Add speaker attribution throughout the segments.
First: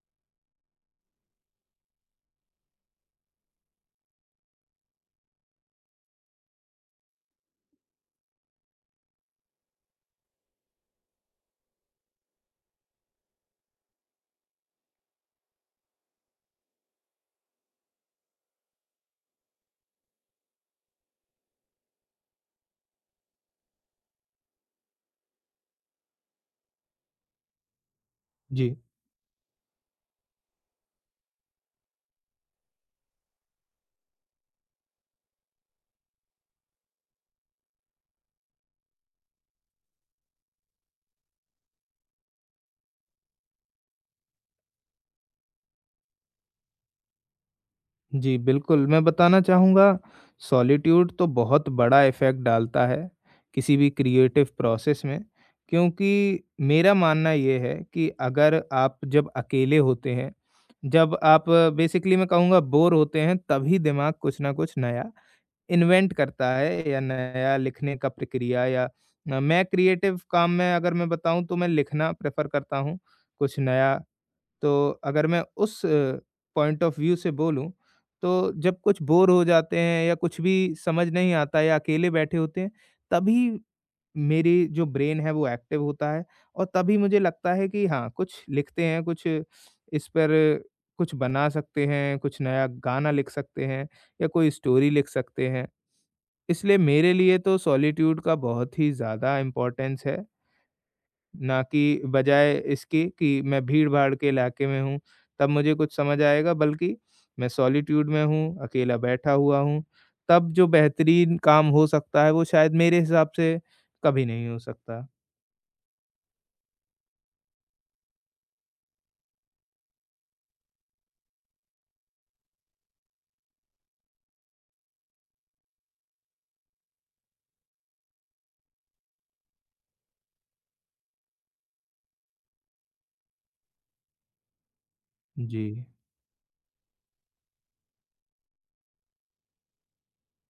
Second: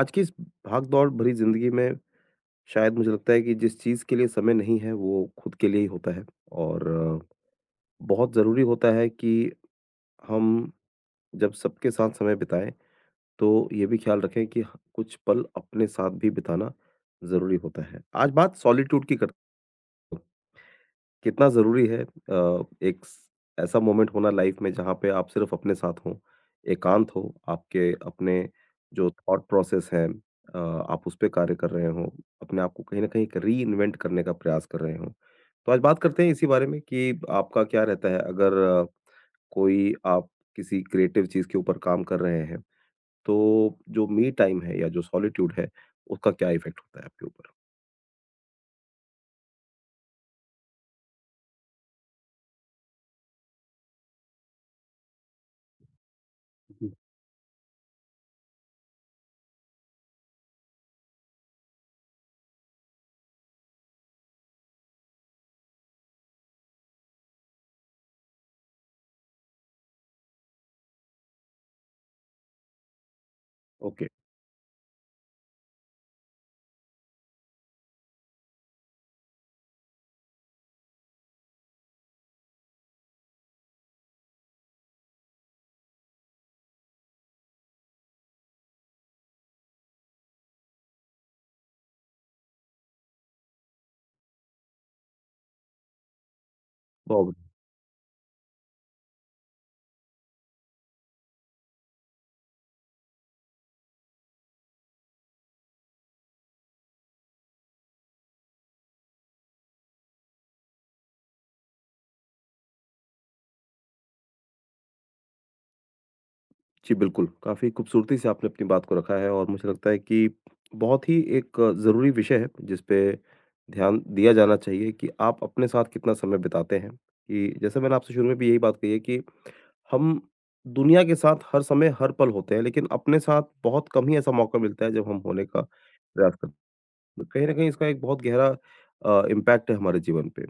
Speaker 1: आज की इस भाग-दौड़ भरी ज़िंदगी में शायद मुझे लगता है कि जिस चीज़ के लिए समय नहीं है, वो खुद के लिए ही होता है और अ, बहुत ज़रूरी होता है कि हम जब सबके साथ समय बिताएँ, तो ये भी ख्याल रखें कि ह कुछ पल अपने साथ भी बिताना ज़रूरी होता है। आज बात सॉलिट्यूड की करते हैं। कितना ज़रूरी है एक स ऐसा मोमेंट होना लाइफ में जहाँ पे आप सिर्फ़ अपने साथ हों, एकांत हो, आपके अपने
Speaker 2: जी,
Speaker 1: जो थॉट प्रोसेस हैं, आप उस पे कार्य कर रहे हों, अपने आप को कहीं न कहीं एक रीइन्वेंट करने का प्रयास कर रहे हों। तो आज बात करते हैं इसी बारे में कि आपका क्या रहता है अगर कोई आप किसी क्रिएटिव चीज़ के ऊपर काम कर रहे हैं, तो जो मी टाइम है या जो सॉलिट्यूड है, उसका क्या इफ़ेक्ट होता है आपके ऊपर?
Speaker 2: जी, बिल्कुल, मैं बताना चाहूँगा सॉलिट्यूड तो बहुत बड़ा इफ़ेक्ट डालता है, किसी भी क्रिएटिव प्रोसेस में, क्योंकि
Speaker 1: जी,
Speaker 2: मेरा मानना ये है कि अगर आप जब अकेले होते हैं, जब आप बेसिकली मैं कहूँगा बोर होते हैं, तभी दिमाग कुछ न कुछ नया इन्वेंट करता है या नया लिखने का प्रक्रिया, या मैं क्रिएटिव काम में अगर मैं बताऊँ तो मैं लिखना प्रेफ़र करता हूँ, कुछ नया।
Speaker 1: ओके।
Speaker 2: तो अगर मैं उस पॉइंट ऑफ व्यू से बोलूँ, तो जब कुछ बोर हो जाते हैं या कुछ भी समझ नहीं आता या अकेले बैठे होते हैं, तभी मेरी जो ब्रेन है वो एक्टिव होता है, और तभी मुझे लगता है कि हाँ, कुछ लिखते हैं, कुछ इस पर कुछ बना सकते हैं, कुछ नया गाना लिख सकते हैं या कोई स्टोरी लिख सकते हैं। इसलिए मेरे
Speaker 1: बहुत
Speaker 2: लिए तो सॉलिट्यूड का बहुत ही ज़्यादा इम्पोर्टेंस है। ना कि बजाय इसके कि मैं भीड़-भाड़ के इलाके में हूँ, तब मुझे कुछ समझ आएगा, बल्कि मैं सॉलिट्यूड में हूँ, अकेला बैठा हुआ हूँ, तब जो बेहतरीन काम हो सकता है वो शायद मेरे हिसाब से कभी नहीं हो सकता।
Speaker 1: जी, बिल्कुल। काफ़ी खूबसूरती से आपने अपनी बात को रखा है और मुझे लगता है कि बहुत ही एक ज़रूरी विषय है जिस पे ध्यान दिया जाना चाहिए कि आप अपने साथ कितना समय बिताते हैं। कि जैसे मैंने आपसे शुरू में भी यही बात कही है कि हम दुनिया के साथ हर समय, हर पल होते हैं लेकिन अपने साथ बहुत कम ही ऐसा मौका मिलता है जब हम होने का
Speaker 2: जी,
Speaker 1: प्रयास करते हैं। कहीं न कहीं इसका एक बहुत गहरा इम्पैक्ट है हमारे जीवन पे।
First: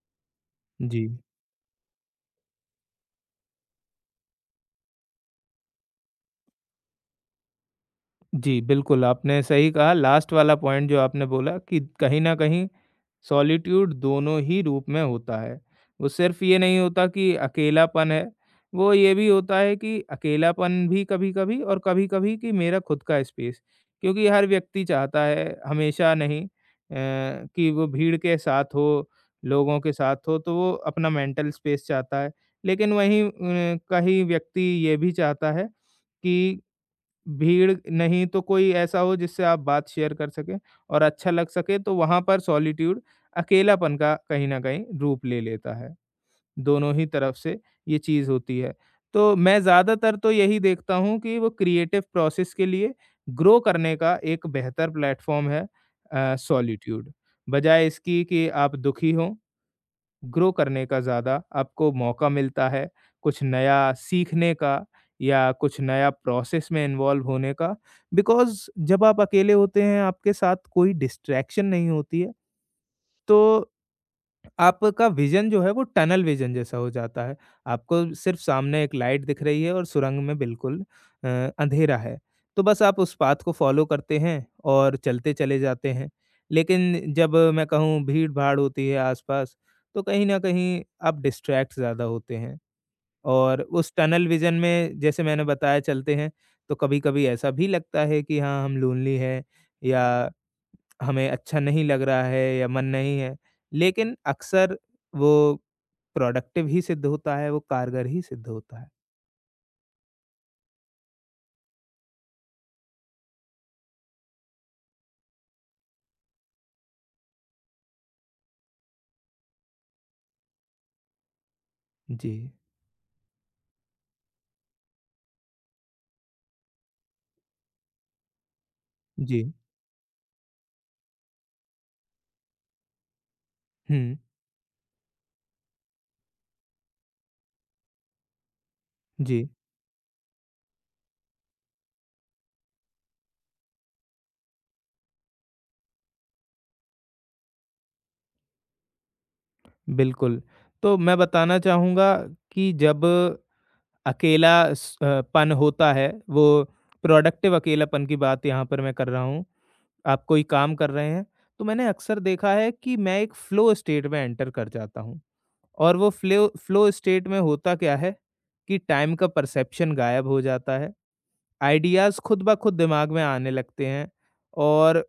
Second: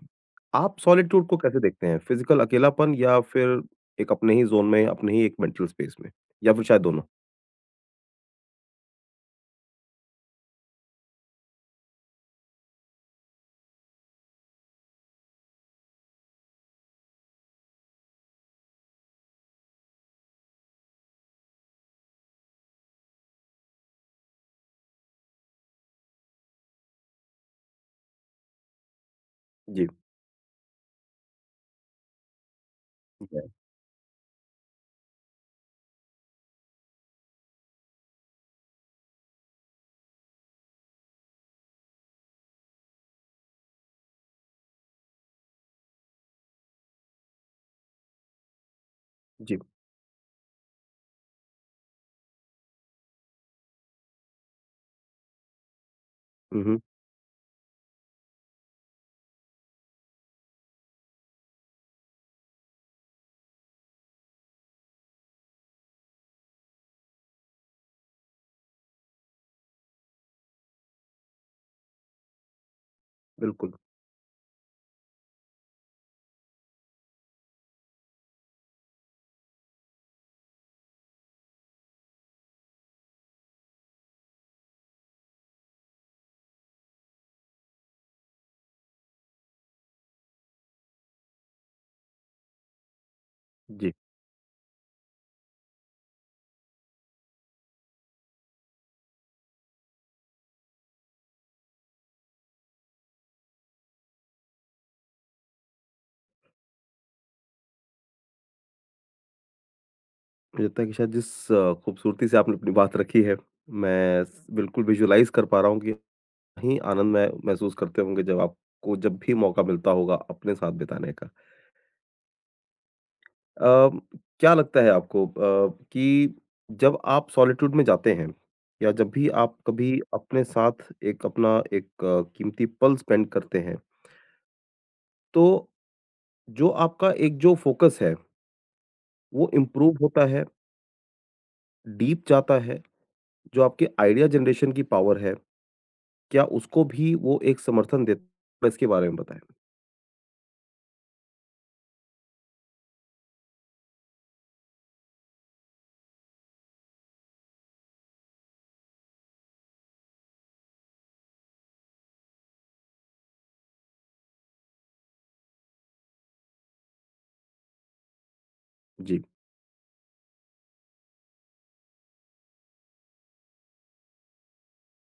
Speaker 1: आप
Speaker 2: जी,
Speaker 1: सॉलिट्यूड को कैसे देखते हैं? फिज़िकल अकेलापन या फिर एक अपने ही ज़ोन में, अपने ही एक मेंटल स्पेस में या फिर शायद दोनों?
Speaker 2: जी, बिल्कुल, आपने सही कहा लास्ट वाला पॉइंट जो आपने बोला कि कहीं न कहीं सॉलिट्यूड दोनों ही रूप में होता है। वो सिर्फ़ ये नहीं होता कि अकेलापन है, वो ये भी होता है कि अकेलापन भी कभी-कभी, और कभी-कभी कि मेरा खुद का स्पेस। क्योंकि हर व्यक्ति चाहता है, हमेशा नहीं अ, कि वो भीड़ के साथ हो, लोगों
Speaker 1: जी।
Speaker 2: के साथ हो, तो वो अपना मेंटल स्पेस चाहता है। लेकिन वहीं कहीं व्यक्ति ये भी चाहता है कि भीड़ नहीं तो कोई ऐसा हो जिससे आप बात शेयर कर सकें और अच्छा लग सके, तो वहाँ पर सॉलिट्यूड अकेलापन का कहीं न कहीं रूप ले लेता है। दोनों ही तरफ से ये चीज़ होती है। तो
Speaker 1: जी।
Speaker 2: मैं ज़्यादातर तो यही देखता हूँ कि वो क्रिएटिव प्रोसेस के लिए ग्रो करने का एक बेहतर प्लेटफ़ॉर्म है
Speaker 1: हुँ, हुँ।
Speaker 2: सॉलिट्यूड। बजाय इसकी कि आप दुखी हों, ग्रो करने का ज़्यादा आपको मौका मिलता है, कुछ नया सीखने का या कुछ नया प्रोसेस में इन्वॉल्व होने का। बिकॉज़ जब आप अकेले होते हैं, आपके साथ कोई डिस्ट्रैक्शन नहीं होती है, तो
Speaker 1: बिल्कुल,
Speaker 2: आपका विज़न जो है वो टनल विज़न जैसा हो जाता है। आपको सिर्फ़ सामने एक लाइट दिख रही है और सुरंग में बिल्कुल अ, अंधेरा है। तो बस आप उस पाथ को फ़ॉलो करते हैं और चलते चले जाते हैं। लेकिन जब मैं कहूँ भीड़-भाड़ होती है आस-पास, तो कहीं न कहीं आप डिस्ट्रैक्ट ज़्यादा होते हैं और उस
Speaker 1: जी।
Speaker 2: टनल विज़न में जैसे मैंने बताया चलते हैं, तो कभी-कभी ऐसा भी लगता है कि हाँ, हम लोनली हैं, या हमें अच्छा नहीं लग रहा है या मन नहीं है, लेकिन अक्सर वो प्रोडक्टिव ही सिद्ध होता है, वो कारगर ही सिद्ध होता है।
Speaker 1: मुझे लगता है कि शायद जिस खूबसूरती से आपने अपनी बात रखी है, मैं स बिल्कुल विजुअलाइज़ कर पा रहा हूँ कि ही आनंद मह महसूस करते होंगे जब भी मौका मिलता होगा अपने साथ बिताने का।
Speaker 2: जी,
Speaker 1: अ, क्या लगता है आपको, कि जब आप सॉलिट्यूड में जाते हैं या जब भी
Speaker 2: जी।
Speaker 1: आप कभी अपने साथ एक अपना एक कीमती पल स्पेंड करते हैं,
Speaker 2: हुँ,
Speaker 1: तो जो आपका एक जो फोकस है,
Speaker 2: जी,
Speaker 1: वो इम्प्रूव होता है, डीप जाता है, जो आपके आइडिया जनरेशन की पावर है, क्या उसको भी वो एक समर्थन देता है? इसके बारे में बताएँ।
Speaker 2: बिल्कुल। तो मैं बताना चाहूँगा कि जब अकेला पन होता है, वो प्रोडक्टिव अकेलापन की बात यहाँ पर मैं कर रहा हूँ। आप कोई काम कर रहे हैं, तो मैंने अक्सर देखा है कि मैं एक फ़्लो स्टेट में एंटर कर जाता हूँ, और वो फ़्लो फ़्लो स्टेट में होता क्या है कि टाइम
Speaker 1: जी,
Speaker 2: का परसेप्शन गायब हो जाता है। आइडियाज़ खुद ब खुद दिमाग में आने लगते हैं, और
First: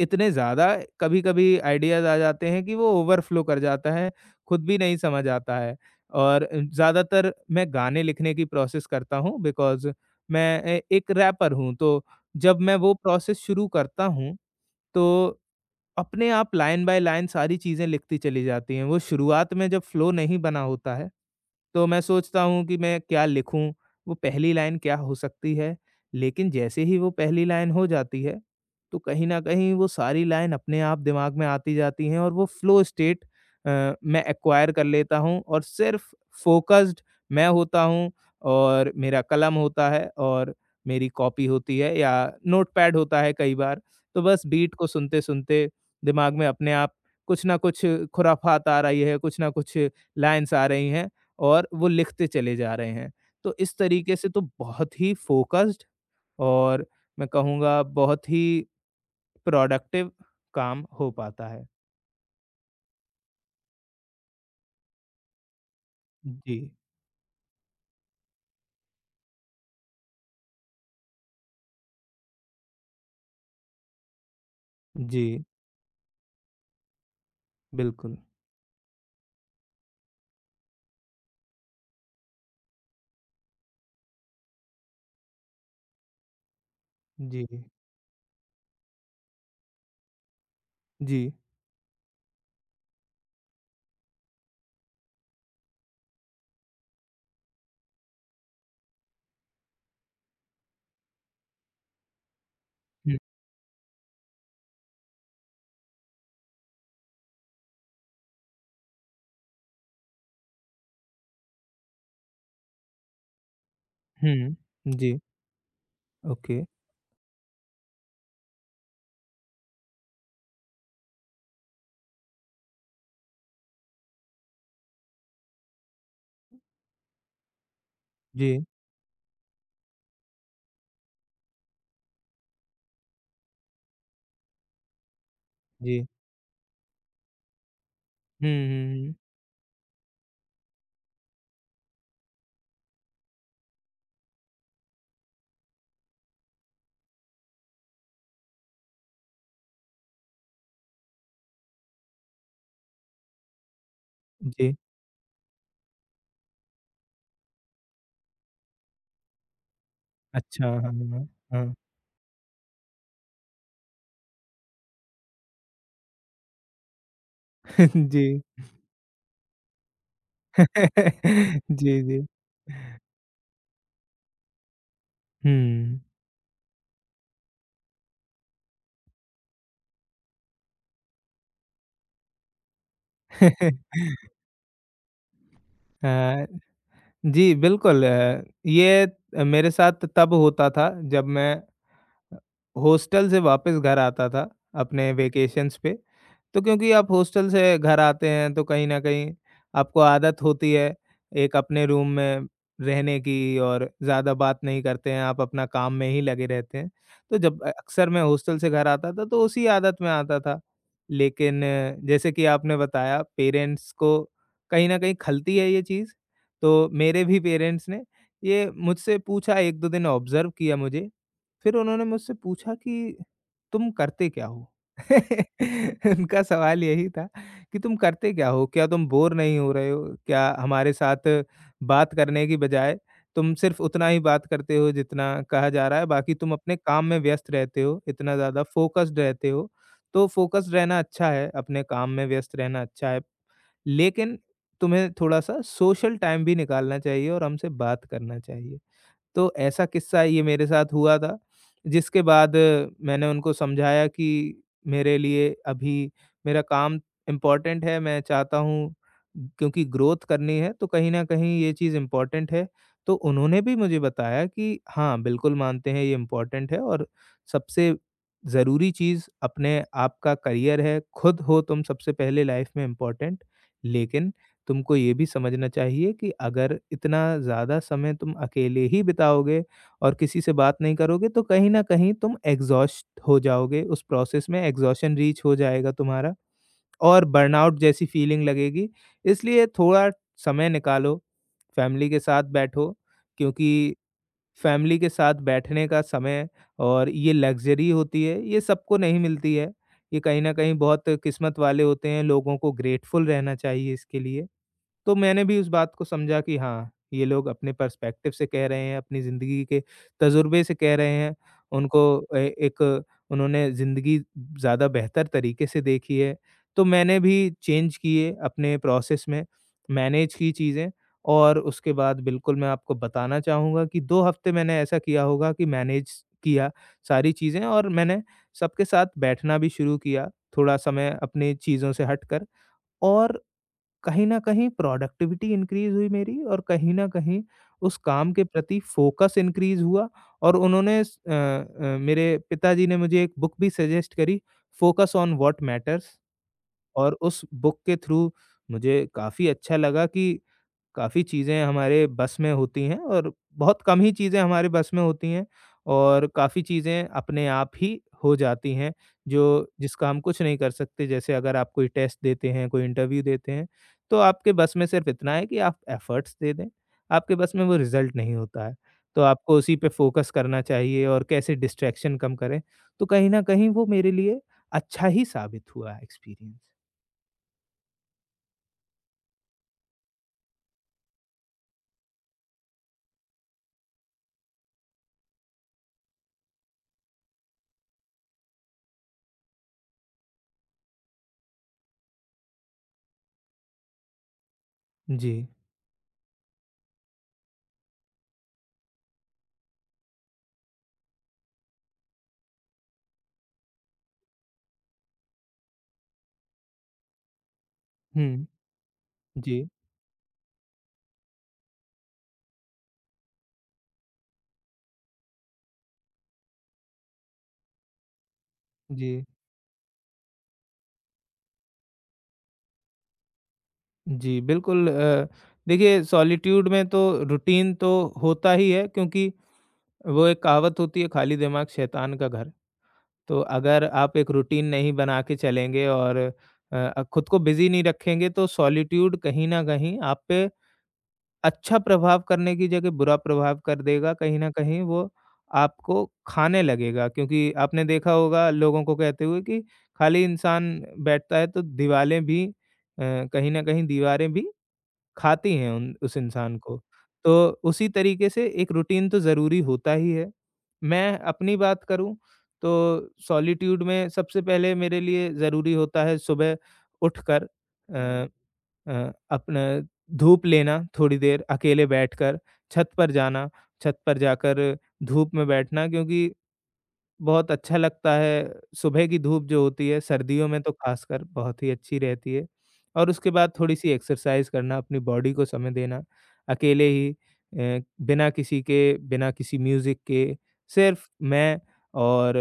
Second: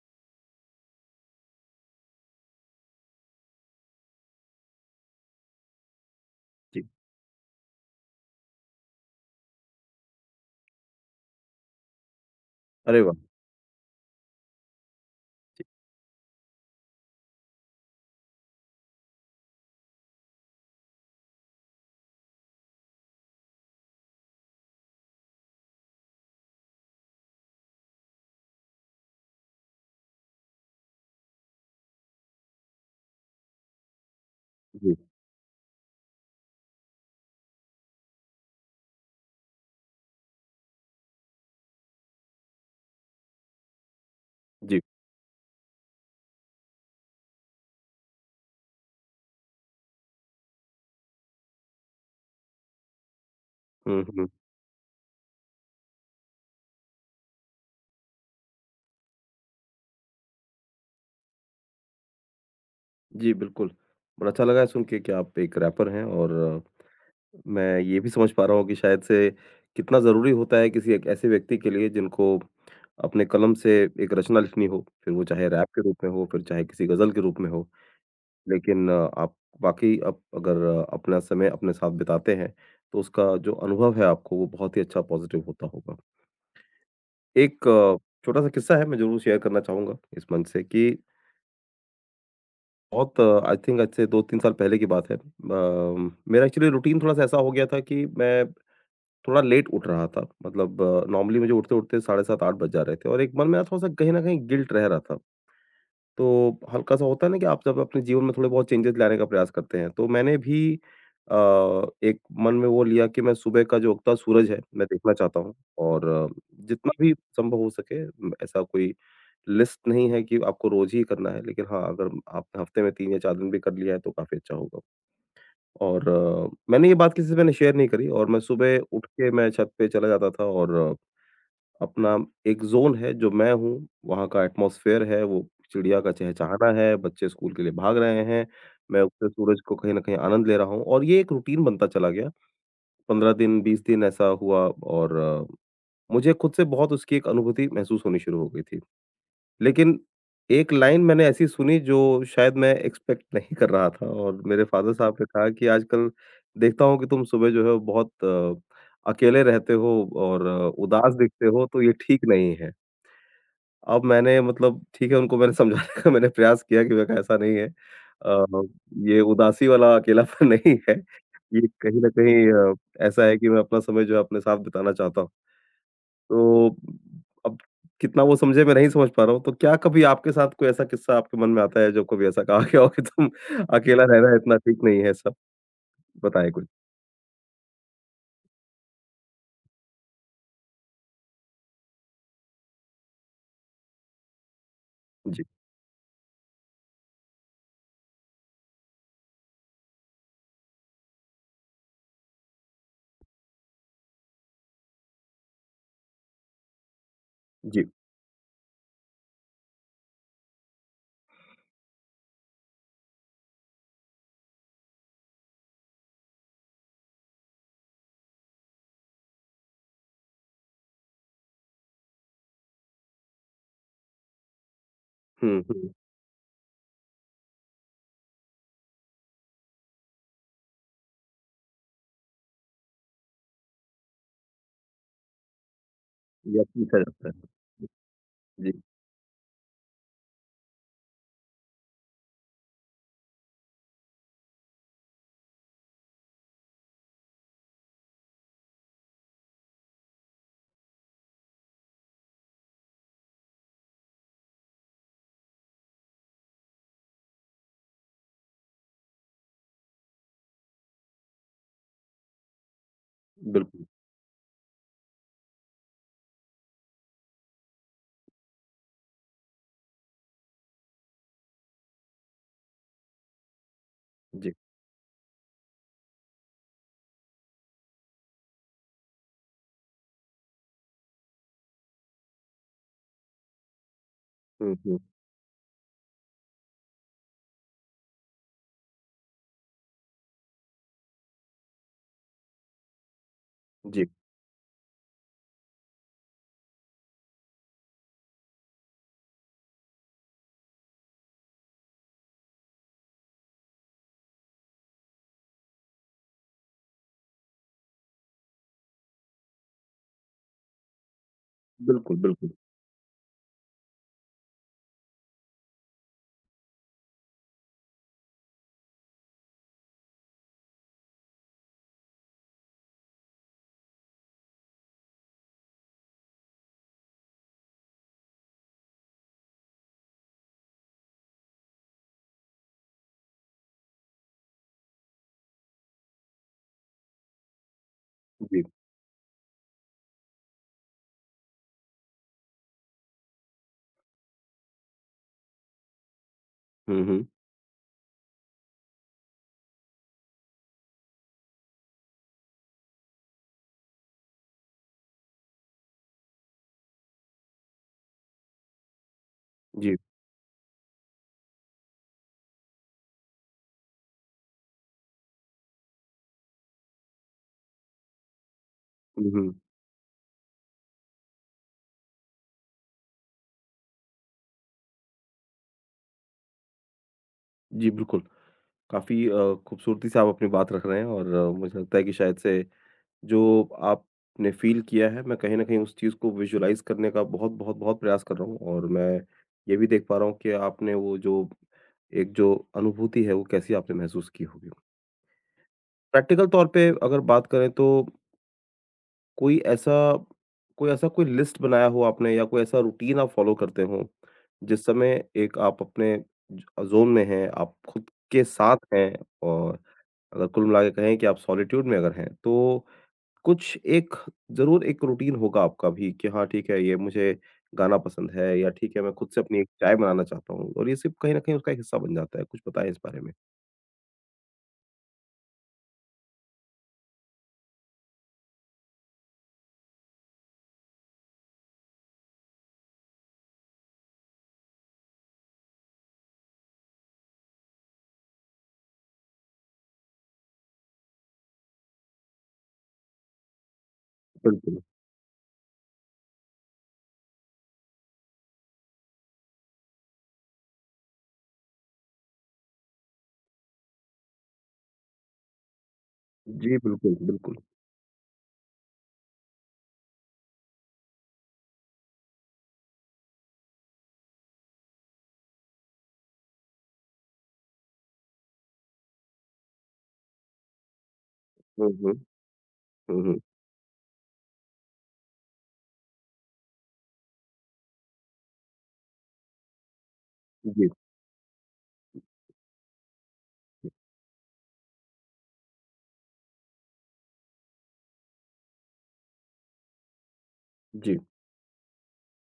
Speaker 2: इतने ज़्यादा कभी-कभी आइडियाज़ आ जाते हैं कि वो ओवरफ़्लो कर जाता है, खुद भी नहीं समझ आता है। और
Speaker 1: जी।
Speaker 2: ज़्यादातर मैं गाने लिखने की प्रोसेस करता हूँ, बिकॉज़ मैं ए एक रैपर हूँ, तो जब मैं वो
Speaker 1: अरे वाह!
Speaker 2: प्रोसेस शुरू करता हूँ तो अपने आप लाइन बाय लाइन सारी चीज़ें लिखती चली जाती हैं। वो शुरुआत में जब फ्लो नहीं बना होता है, तो मैं सोचता हूँ कि मैं क्या लिखूँ? वो पहली लाइन क्या हो सकती है? लेकिन जैसे ही वो पहली लाइन हो जाती है, तो कहीं न कहीं वो सारी लाइन अपने आप दिमाग में आती जाती हैं, और वो फ्लो स्टेट मैं एक्वायर कर
Speaker 1: जी,
Speaker 2: लेता हूँ, और सिर्फ़ फ़ोकस्ड मैं होता हूँ, और मेरा कलम होता है और मेरी कॉपी होती है या नोटपैड होता है कई बार। तो बस बीट
Speaker 1: जी।
Speaker 2: को सुनते-सुनते दिमाग में अपने आप कुछ ना कुछ खुराफात आ रही है, कुछ ना कुछ लाइन्स आ रही हैं, और वो लिखते चले जा रहे हैं। तो इस
Speaker 1: हुँ,
Speaker 2: तरीके से
Speaker 1: हुँ।
Speaker 2: तो बहुत ही फ़ोकस्ड, और मैं कहूँगा बहुत ही प्रोडक्टिव काम हो पाता है।
Speaker 1: जी, बिल्कुल। बड़ा अच्छा लगा है सुन के कि आप एक रैपर हैं और
Speaker 2: जी,
Speaker 1: मैं ये भी समझ पा रहा हूँ कि शायद से कितना ज़रूरी होता है किसी एक ऐसे व्यक्ति के लिए जिनको अपने कलम से एक रचना लिखनी हो, फिर वो
Speaker 2: जी,
Speaker 1: चाहे रैप के रूप में हो, फिर चाहे किसी गज़ल के रूप में हो।
Speaker 2: बिल्कुल।
Speaker 1: लेकिन आप वाक़ई आप अगर अपना समय अपने साथ बिताते हैं, तो उसका जो अनुभव है आपको वो बहुत ही अच्छा पॉज़िटिव होता होगा।
Speaker 2: जी,
Speaker 1: एक छोटा-सा किस्सा है मैं ज़रूर शेयर करना चाहूँगा इस मंच से कि
Speaker 2: जी।
Speaker 1: बहुत आई थिंक आज से 2-3 साल पहले की बात है। मेरा एक्चुअली रूटीन थोड़ा-सा ऐसा हो गया था कि मैं थोड़ा लेट उठ रहा था मतलब नॉर्मली मुझे उठते-उठते 7:30 8 बज जा रहे थे और एक मन में ना थोड़ा-सा कहीं न कहीं गिल्ट रह रहा था। तो हल्का-सा होता है ना कि आप जब अपने जीवन में थोड़े बहुत चेंजेज़ लाने का प्रयास करते हैं, तो मैंने भी, अ, एक मन में वो लिया कि मैं सुबह का जो उगता सूरज
Speaker 2: हुँ,
Speaker 1: है, मैं
Speaker 2: हुँ।
Speaker 1: देखना
Speaker 2: जी,
Speaker 1: चाहता हूँ और
Speaker 2: ओके।
Speaker 1: जितना भी संभव हो सके, ऐसा कोई लिस्ट नहीं है कि आपको रोज़ ही करना है, लेकिन हाँ, अगर आपने हफ्ते में 3 या 4 दिन भी कर लिया है तो काफ़ी अच्छा होगा। और मैंने ये बात किसी से मैंने शेयर नहीं करी और मैं
Speaker 2: जी,
Speaker 1: सुबह उठ के मैं छत पे चला जाता था और अपना एक ज़ोन है जो मैं हूँ, वहाँ का एटमॉस्फ़ेयर है, वो चिड़िया
Speaker 2: जी।
Speaker 1: का चहचहाना है, बच्चे स्कूल के लिए भाग रहे हैं,
Speaker 2: हुँ,
Speaker 1: मैं
Speaker 2: हुँ, हुँ।
Speaker 1: उगते सूरज को कहीं न कहीं आनंद ले रहा हूँ और ये एक रूटीन बनता चला गया। 15 दिन, 20 दिन ऐसा हुआ और मुझे खुद से बहुत उसकी एक अनुभूति महसूस होनी शुरू हो गई थी। लेकिन एक लाइन मैंने ऐसी सुनी जो शायद मैं एक्सपेक्ट नहीं कर रहा था और मेरे
Speaker 2: जी,
Speaker 1: फ़ादर साहब ने कहा कि आजकल देखता हूँ कि तुम सुबह जो है वो बहुत अकेले रहते हो और
Speaker 2: अच्छा, हाँ,
Speaker 1: उदास
Speaker 2: हाँ,
Speaker 1: दिखते हो
Speaker 2: हाँ।
Speaker 1: तो ये ठीक नहीं है। अब मैंने मतलब ठीक है उनको मैंने समझाने का मैंने प्रयास किया कि देखो ऐसा नहीं है।
Speaker 2: जी।
Speaker 1: अ, ये उदासी वाला अकेलापन नहीं है। ये
Speaker 2: जी,
Speaker 1: कहीं न
Speaker 2: जी।
Speaker 1: कहीं, ऐसा है कि मैं अपना समय जो है अपने साथ बिताना चाहता हूँ।
Speaker 2: हुँ।
Speaker 1: तो अब कितना वो समझे मैं नहीं समझ पा रहा हूँ, तो क्या कभी आपके साथ कोई ऐसा किस्सा आपके मन में आता है, जो कभी ऐसा कहा गया हो कि तुम अकेला रहना इतना ठीक नहीं है, सब
Speaker 2: अ,
Speaker 1: बताएँ कुछ?
Speaker 2: जी, बिल्कुल, ये मेरे साथ तब होता था जब मैं हॉस्टल से वापस घर आता था अपने
Speaker 1: जी,
Speaker 2: वेकेशंस पे। तो क्योंकि आप हॉस्टल से घर आते हैं तो कहीं न कहीं आपको आदत होती है एक अपने रूम में रहने की, और ज़्यादा बात नहीं करते हैं, आप अपना काम में ही लगे रहते हैं। तो जब
Speaker 1: जी।
Speaker 2: अक्सर मैं हॉस्टल से घर आता था तो उसी आदत में आता था। लेकिन जैसे कि आपने बताया पेरेंट्स को कहीं न कहीं खलती है ये चीज़, तो मेरे भी पेरेंट्स ने ये मुझसे पूछा, 1-2 दिन ऑब्ज़र्व किया मुझे, फिर उन्होंने मुझसे पूछा कि तुम करते क्या हो?
Speaker 1: हुँ, हुँ।
Speaker 2: उनका सवाल यही था कि तुम करते क्या हो? क्या तुम बोर नहीं हो रहे हो? क्या हमारे साथ बात करने की बजाय तुम सिर्फ़ उतना ही बात करते हो जितना कहा जा रहा है, बाकी तुम
Speaker 1: या
Speaker 2: अपने
Speaker 1: पूछा
Speaker 2: काम में
Speaker 1: जाता है।
Speaker 2: व्यस्त रहते हो, इतना ज़्यादा
Speaker 1: जी,
Speaker 2: फ़ोकस्ड रहते हो। तो फ़ोकस्ड रहना अच्छा है, अपने काम में व्यस्त रहना अच्छा है, लेकिन तुम्हें थोड़ा-सा सोशल टाइम भी निकालना चाहिए और हमसे बात करना चाहिए। तो ऐसा किस्सा ये मेरे साथ हुआ था, जिसके बाद मैंने उनको समझाया कि मेरे लिए अभी मेरा काम इम्पोर्टेंट है, मैं चाहता हूँ क्योंकि ग्रोथ करनी है, तो कहीं न कहीं ये चीज़ इम्पोर्टेंट है। तो उन्होंने भी
Speaker 1: बिल्कुल।
Speaker 2: मुझे बताया कि हाँ, बिल्कुल मानते हैं ये इम्पोर्टेंट है, और सबसे ज़रूरी चीज़ अपने आप का करियर है, खुद हो तुम सबसे पहले लाइफ़ में इम्पोर्टेंट, लेकिन
Speaker 1: जी।
Speaker 2: तुमको ये भी समझना चाहिए कि अगर इतना ज़्यादा समय तुम अकेले ही बिताओगे और किसी से बात नहीं करोगे तो कहीं न कहीं तुम एग्ज़ॉस्ट हो जाओगे, उस प्रोसेस में
Speaker 1: हुँ, हुँ।
Speaker 2: एग्ज़ॉशन रीच हो जाएगा तुम्हारा, और बर्नआउट जैसी फीलिंग लगेगी। इसलिए थोड़ा समय निकालो, फैमिली के साथ बैठो, क्योंकि
Speaker 1: जी,
Speaker 2: फैमिली के साथ बैठने का समय, और ये लग्ज़री होती है, ये सबको नहीं मिलती है। ये कहीं न कहीं बहुत किस्मत वाले होते हैं, लोगों को ग्रेटफुल रहना चाहिए इसके लिए। तो मैंने भी उस बात को समझा कि हाँ, ये लोग अपने पर्सपेक्टिव से कह रहे हैं, अपनी ज़िंदगी के तजुर्बे से कह रहे हैं। उनको
Speaker 1: बिल्कुल,
Speaker 2: ए
Speaker 1: बिल्कुल।
Speaker 2: एक उन्होंने ज़िंदगी ज़्यादा बेहतर तरीके से देखी है। तो मैंने भी चेंज किए अपने प्रोसेस में, मैनेज की चीज़ें, और उसके बाद बिल्कुल मैं आपको बताना चाहूँगा कि 2 हफ़्ते मैंने ऐसा किया होगा कि मैनेज किया सारी चीज़ें, और मैंने सबके साथ बैठना भी शुरू किया, थोड़ा समय अपनी चीज़ों से हटकर, और कहीं न कहीं प्रोडक्टिविटी इंक्रीज़ हुई मेरी, और कहीं न कहीं उस काम के
Speaker 1: जी।
Speaker 2: प्रति फ़ोकस इंक्रीज़ हुआ। और उन्होंने स अ अ, मेरे पिताजी ने मुझे एक बुक भी सजेस्ट करी, फोकस ऑन व्हाट मैटर्स,
Speaker 1: हुँ,
Speaker 2: और
Speaker 1: हुँ।
Speaker 2: उस बुक के थ्रू मुझे काफ़ी अच्छा लगा कि काफ़ी चीज़ें हमारे बस में होती हैं, और बहुत कम ही चीज़ें हमारे बस में होती हैं, और काफ़ी चीज़ें अपने आप ही हो जाती हैं, जो
Speaker 1: जी।
Speaker 2: जिसका हम कुछ नहीं कर सकते। जैसे अगर आप कोई टेस्ट देते हैं, कोई इंटरव्यू देते हैं, तो आपके बस में सिर्फ़ इतना है कि आप एफ़र्ट्स दे दें, आपके बस में वो रिज़ल्ट नहीं होता है। तो
Speaker 1: हुँ, हुँ।
Speaker 2: आपको उसी पे फ़ोकस करना चाहिए और कैसे डिस्ट्रैक्शन कम करें, तो कहीं न कहीं वो मेरे लिए अच्छा ही साबित हुआ है एक्सपीरियंस।
Speaker 1: जी, बिल्कुल। काफ़ी, खूबसूरती से आप अपनी बात रख रहे हैं और मुझे लगता है कि शायद से जो आपने फ़ील किया है, मैं कहीं न कहीं उस चीज़ को विज़ुअलाइज़ करने का बहुत-बहुत बहुत बहुत प्रयास कर रहा हूँ और मैं ये भी देख पा रहा हूँ कि आपने वो जो एक जो अनुभूति है, वो कैसी आपने महसूस की होगी।
Speaker 2: जी।
Speaker 1: प्रैक्टिकल तौर पे अगर बात करें तो कोई ऐसा कोई लिस्ट बनाया हो आपने या कोई ऐसा रूटीन आप फ़ॉलो करते हो, जिस समय एक आप अपने ज ज़ोन में हैं, आप खुद के
Speaker 2: हुँ।
Speaker 1: साथ हैं
Speaker 2: जी,
Speaker 1: और अगर कुल मिला के कहें कि आप सॉलिट्यूड में अगर हैं, तो कुछ एक ज़रूर एक रूटीन होगा आपका भी कि हाँ ठीक है, ये मुझे गाना पसंद है या ठीक है मैं
Speaker 2: जी।
Speaker 1: खुद से अपनी एक चाय बनाना चाहता हूँ और ये सिर्फ़ कहीं न कहीं उसका एक हिस्सा बन जाता है। कुछ बताएँ इस बारे में?
Speaker 2: जी, बिल्कुल, देखिए सॉलिट्यूड में तो रूटीन तो होता ही है, क्योंकि वो एक कहावत होती है, खाली दिमाग शैतान का घर। तो अगर आप एक रूटीन नहीं बना के चलेंगे और खुद को बिज़ी नहीं रखेंगे तो सॉलिट्यूड कहीं न कहीं आप पे अच्छा प्रभाव करने की जगह बुरा प्रभाव कर देगा। कहीं न कहीं
Speaker 1: बिल्कुल।
Speaker 2: वो आपको खाने लगेगा, क्योंकि आपने देखा होगा लोगों को कहते हुए कि खाली इंसान बैठता है तो दीवालें भी कहीं न कहीं दीवारें भी खाती हैं उन उस इंसान
Speaker 1: जी,
Speaker 2: को।
Speaker 1: बिल्कुल,
Speaker 2: तो
Speaker 1: बिल्कुल।
Speaker 2: उसी तरीके से एक रूटीन तो ज़रूरी होता ही है। मैं अपनी बात करूँ तो सॉलिट्यूड में सबसे पहले मेरे लिए ज़रूरी होता है सुबह उठकर अपना धूप लेना थोड़ी देर अकेले
Speaker 1: हुँ, हुँ।
Speaker 2: बैठकर, छत पर
Speaker 1: हुँ, हुँ।
Speaker 2: जाना, छत पर जाकर धूप में बैठना, क्योंकि बहुत अच्छा लगता है, सुबह की धूप जो होती है सर्दियों में तो
Speaker 1: जी,
Speaker 2: खासकर बहुत ही अच्छी रहती है, और उसके बाद थोड़ी-सी एक्सरसाइज़ करना, अपनी बॉडी को समय देना, अकेले ही, बिना किसी के, बिना किसी म्यूज़िक के, सिर्फ़
Speaker 1: जी।
Speaker 2: मैं, और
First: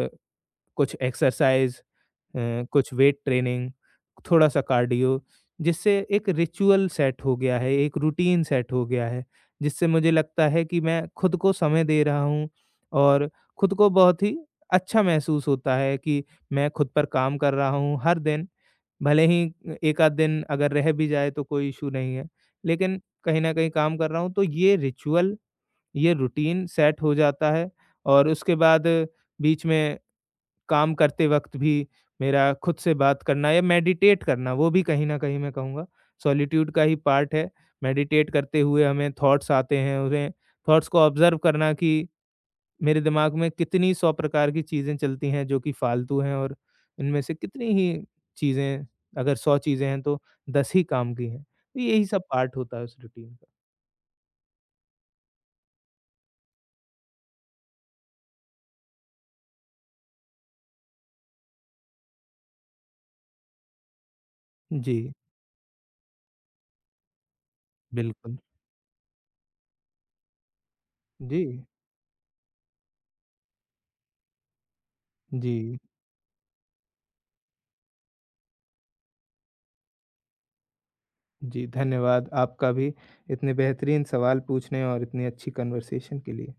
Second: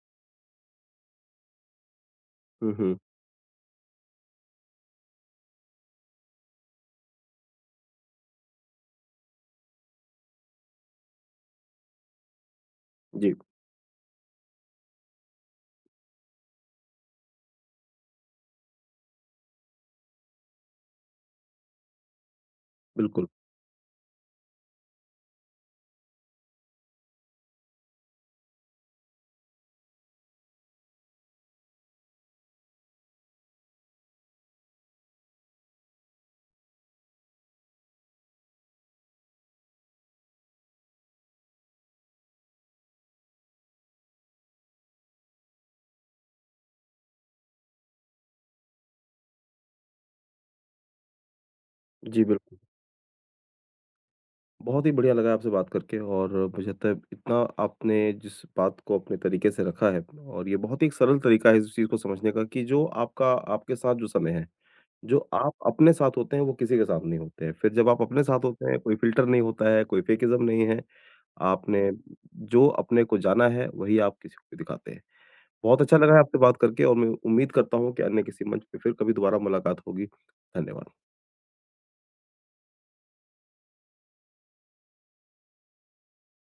Speaker 2: कुछ एक्सरसाइज़,
Speaker 1: हुँ,
Speaker 2: कुछ
Speaker 1: हुँ।
Speaker 2: वेट ट्रेनिंग, थोड़ा सा कार्डियो, जिससे एक रिचुअल सेट हो गया है, एक रूटीन सेट हो गया है, जिससे मुझे लगता है कि मैं खुद को समय दे रहा हूँ, और
Speaker 1: जी,
Speaker 2: खुद को बहुत ही अच्छा महसूस होता है कि मैं खुद पर काम कर रहा हूँ हर दिन। भले ही एक आध दिन अगर रह भी जाए तो कोई इश्यू नहीं है, लेकिन
Speaker 1: बिल्कुल।
Speaker 2: कहीं न कहीं काम कर रहा हूँ, तो ये रिचुअल, ये रूटीन सेट हो जाता है। और उसके बाद बीच में काम करते वक़्त भी मेरा खुद से बात करना या मेडिटेट करना, वो भी कहीं न कहीं मैं कहूँगा सॉलिट्यूड का ही पार्ट है। मेडिटेट करते हुए हमें थॉट्स आते हैं, उन्हें थॉट्स को ऑब्ज़र्व करना कि मेरे दिमाग में कितनी 100 प्रकार की चीज़ें चलती हैं जो कि फ़ालतू हैं, और इनमें से कितनी ही चीज़ें, अगर 100 चीज़ें हैं तो 10 ही काम की हैं। तो यही सब
Speaker 1: जी,
Speaker 2: पार्ट
Speaker 1: बिल्कुल।
Speaker 2: होता है उस रूटीन का।
Speaker 1: बहुत ही बढ़िया लगा आपसे बात करके और मुझे लगता है इतना आपने जिस बात को अपने तरीके से रखा है और ये बहुत ही एक सरल तरीका है इस चीज़ को समझने का कि जो आपका आपके साथ जो समय है
Speaker 2: जी,
Speaker 1: जो आप अपने साथ होते हैं, वो किसी के साथ नहीं होते हैं। फिर जब आप अपने
Speaker 2: बिल्कुल।
Speaker 1: साथ होते हैं, कोई फ़िल्टर नहीं होता है, कोई फेकिज़्म नहीं है।
Speaker 2: जी,
Speaker 1: आपने जो अपने को जाना है, वही आप किसी को भी दिखाते हैं।
Speaker 2: जी।
Speaker 1: बहुत अच्छा लगा है आपसे बात करके और मैं उम्मीद करता हूँ कि अन्य किसी मंच पे फिर कभी दोबारा मुलाकात होगी। धन्यवाद।
Speaker 2: जी, धन्यवाद आपका भी इतने बेहतरीन सवाल पूछने और इतनी अच्छी कन्वर्सेशन के लिए।